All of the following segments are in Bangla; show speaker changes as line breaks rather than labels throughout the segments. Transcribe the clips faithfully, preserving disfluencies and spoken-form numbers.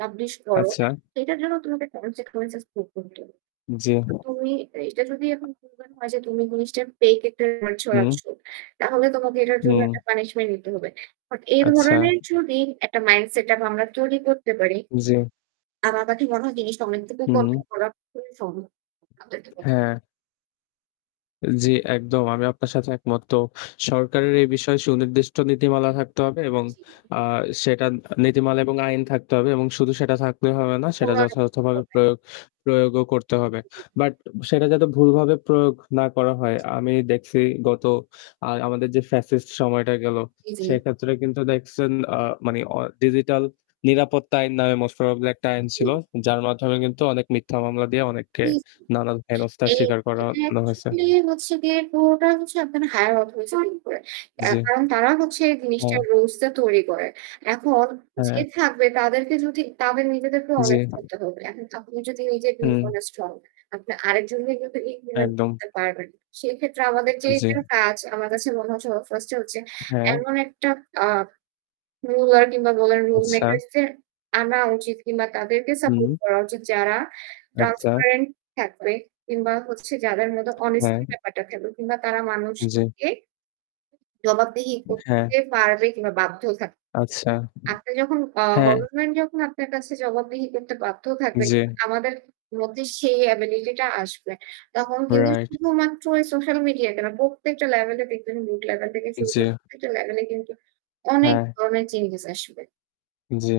পাবলিশ করো।
আচ্ছা।
সেইটার জন্য তোমাকে consequences পড়তে হতো।
জি।
তো তুমি এইটা যদি এখন ফুন ব্যানও হয় যে তুমি জিনিসটার ফেইক একটা রিউমার
উম।
ছড়াচ্ছ। তাহলে তোমাকে এটার জন্য
উম।
একটা পানিশমেন্ট নিতে হবে। কারণ এই
আচ্ছা।
ধরনের যদি একটা মাইন্ড সেটআপ আমরা তৈরি করতে পারি,
জি।
আমার কাছে মনে হয় জিনিসটা অনেকটুকু
উম।
কনট্রোল করা পুরো সম্ভব। [unintelligible]
হ্যাঁ। জি, একদম। আমি আপনার সাথে একমত। তো সরকারের এই বিষয়ে সুনির্দিষ্ট নীতিমালা থাকতে হবে এবং
জি, জি।
আ সেটা নীতিমালা এবং আইন থাকতে হবে; এবং শুধু সেটা থাকলেই হবে না, সেটা
প্রমাণও করতে
যথাযথভাবে
হবে।
প্রয়োগ প্রয়োগও করতে হবে।
জি।
বাট সেটা যাতে ভুলভাবে প্রয়োগ না করা হয়। আমি দেখছি গত আ আমাদের যে ফ্যাসিস্ট সময়টা গেল,
ই জি।
সেক্ষেত্রে কিন্তু দেখসেন আ মানে অ ডিজিটাল 'নিরাপত্তা আইন' নামে মোস্ট প্রবাবলি একটা
ই
আইন ছিল।
জি।
যার মাধ্যমে কিন্তু অনেক মিথ্যা মামলা দিয়ে অনেককে
[unintelligible]
নানান হেনস্তার
এ
স্বীকার
এটা
করানো হইসে।
actually হচ্ছে গিয়ে পুরোটাই হচ্ছে আপনার higher অথরিচি এর উপরে। অ্যা
জি।
কারণ তারা হচ্ছে
হ্যাঁ।
জিনিসটার রুলসটা তৈরি করে। এখন যে
হ্যাঁ।
থাকবে, তাদেরকে যদি তাদের নিজেদেরকেও
জি।
অনেস্ট হইতে হবে। এখন খাপনি যদি নিজে
হুম।
dishonest হন, আপনি আরেকজনরে কিন্তু implement
একদম।
করতে পারবেন না। সেক্ষেত্রে আমাদের যে
জি।
এটার কাজ আমার কাছে মনে হচ্ছে ও first এ হচ্ছে
হ্যাঁ।
এমন একটা আ রুলার কিংবা বলেন রুল
আচ্ছা।
মেকারসদের আনা উচিত কিংবা তাদেরকে সাপোর্ট
হুম।
করা উচিত যারা
আচ্ছা।
transparent থাকবে, কিংবা হচ্ছে যাদের মধ্যে অনেস্টি
হ্যাঁ।
ব্যাপারটা থাকবে, কিংবা তারা
জি।
মানুষকে জবাবদিহি
হ্যাঁ।
করতে পারবে কিংবা বাধ্য থাকবে।
আচ্ছা।
আপনি যখন আ
হ্যাঁ।
গভর্নমেন্ট যখন আপনার কাছে জবাবদিহি করতে বাধ্য থাকবে
জি।
কিংবা আমাদের মধ্যে সেই অ্যাবিলিটিটা আসবে, তখন কিন্তু
রাইট।
শুধুমাত্র এই সোশ্যাল মিডিয়াকে না, প্রত্যেকটা লেভেলে দেখবেন রুট লেভেল থেকে শুরু করে
জি।
প্রত্যেকটা লেভেলেই কিন্তু অনেক
হ্যাঁ।
ধরনের চেঞ্জেস আসবে।
জি।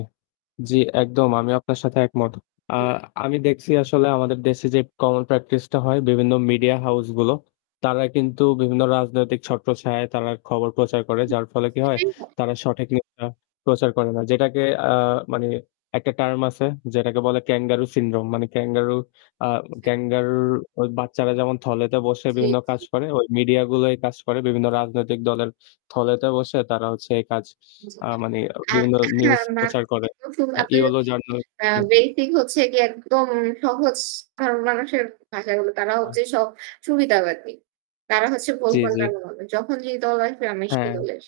জি, একদম। আমিও আপনার সাথে একমত। আ
হুম।
আমি দেখসি আসলে আমাদের দেশে যে common practice টা হয়, বিভিন্ন মিডিয়া হাউসগুলো, তারা কিন্তু বিভিন্ন রাজনৈতিক ছট্রছায়া তারা খবর প্রচার করে।
জি,
যার ফলে কী হয়?
সেটাই হয়।
তারা সঠিক নিউজটা প্রচার করে না। যেটাকে অ্যা মানে একটা টার্ম আছে যেটাকে বলে Kangaroo Syndrome মানে ক্যাঙ্গারু আ
জি।
ক্যাঙ্গারুর ওই বাচ্চারা যেমন থলেতে বসে
জি,
বিভিন্ন কাজ
জি।
করে, ওই মিডিয়াগুলো এই কাজ করে। বিভিন্ন রাজনৈতিক দলের থলেতে বসে তারা হচ্ছে এই কাজ
জি।
আ মানে
আর
বিভিন্ন নিউজ
[unintelligible]
প্রচার করে। আ
আপনি যদি
ইয়েলো
আ
জার্নালিজম।
বেসিক হচ্ছে গিয়ে একদম সহজ সাধারণ মানুষের ভাষায় বলি, তারা
আ
হচ্ছে সব সুবিধাবাদী। তারা হচ্ছে ভোল
জি, জি।
পাল্টানো দলে। যখন যেই দল আসবে, আমি সেই
হ্যাঁ।
দলের।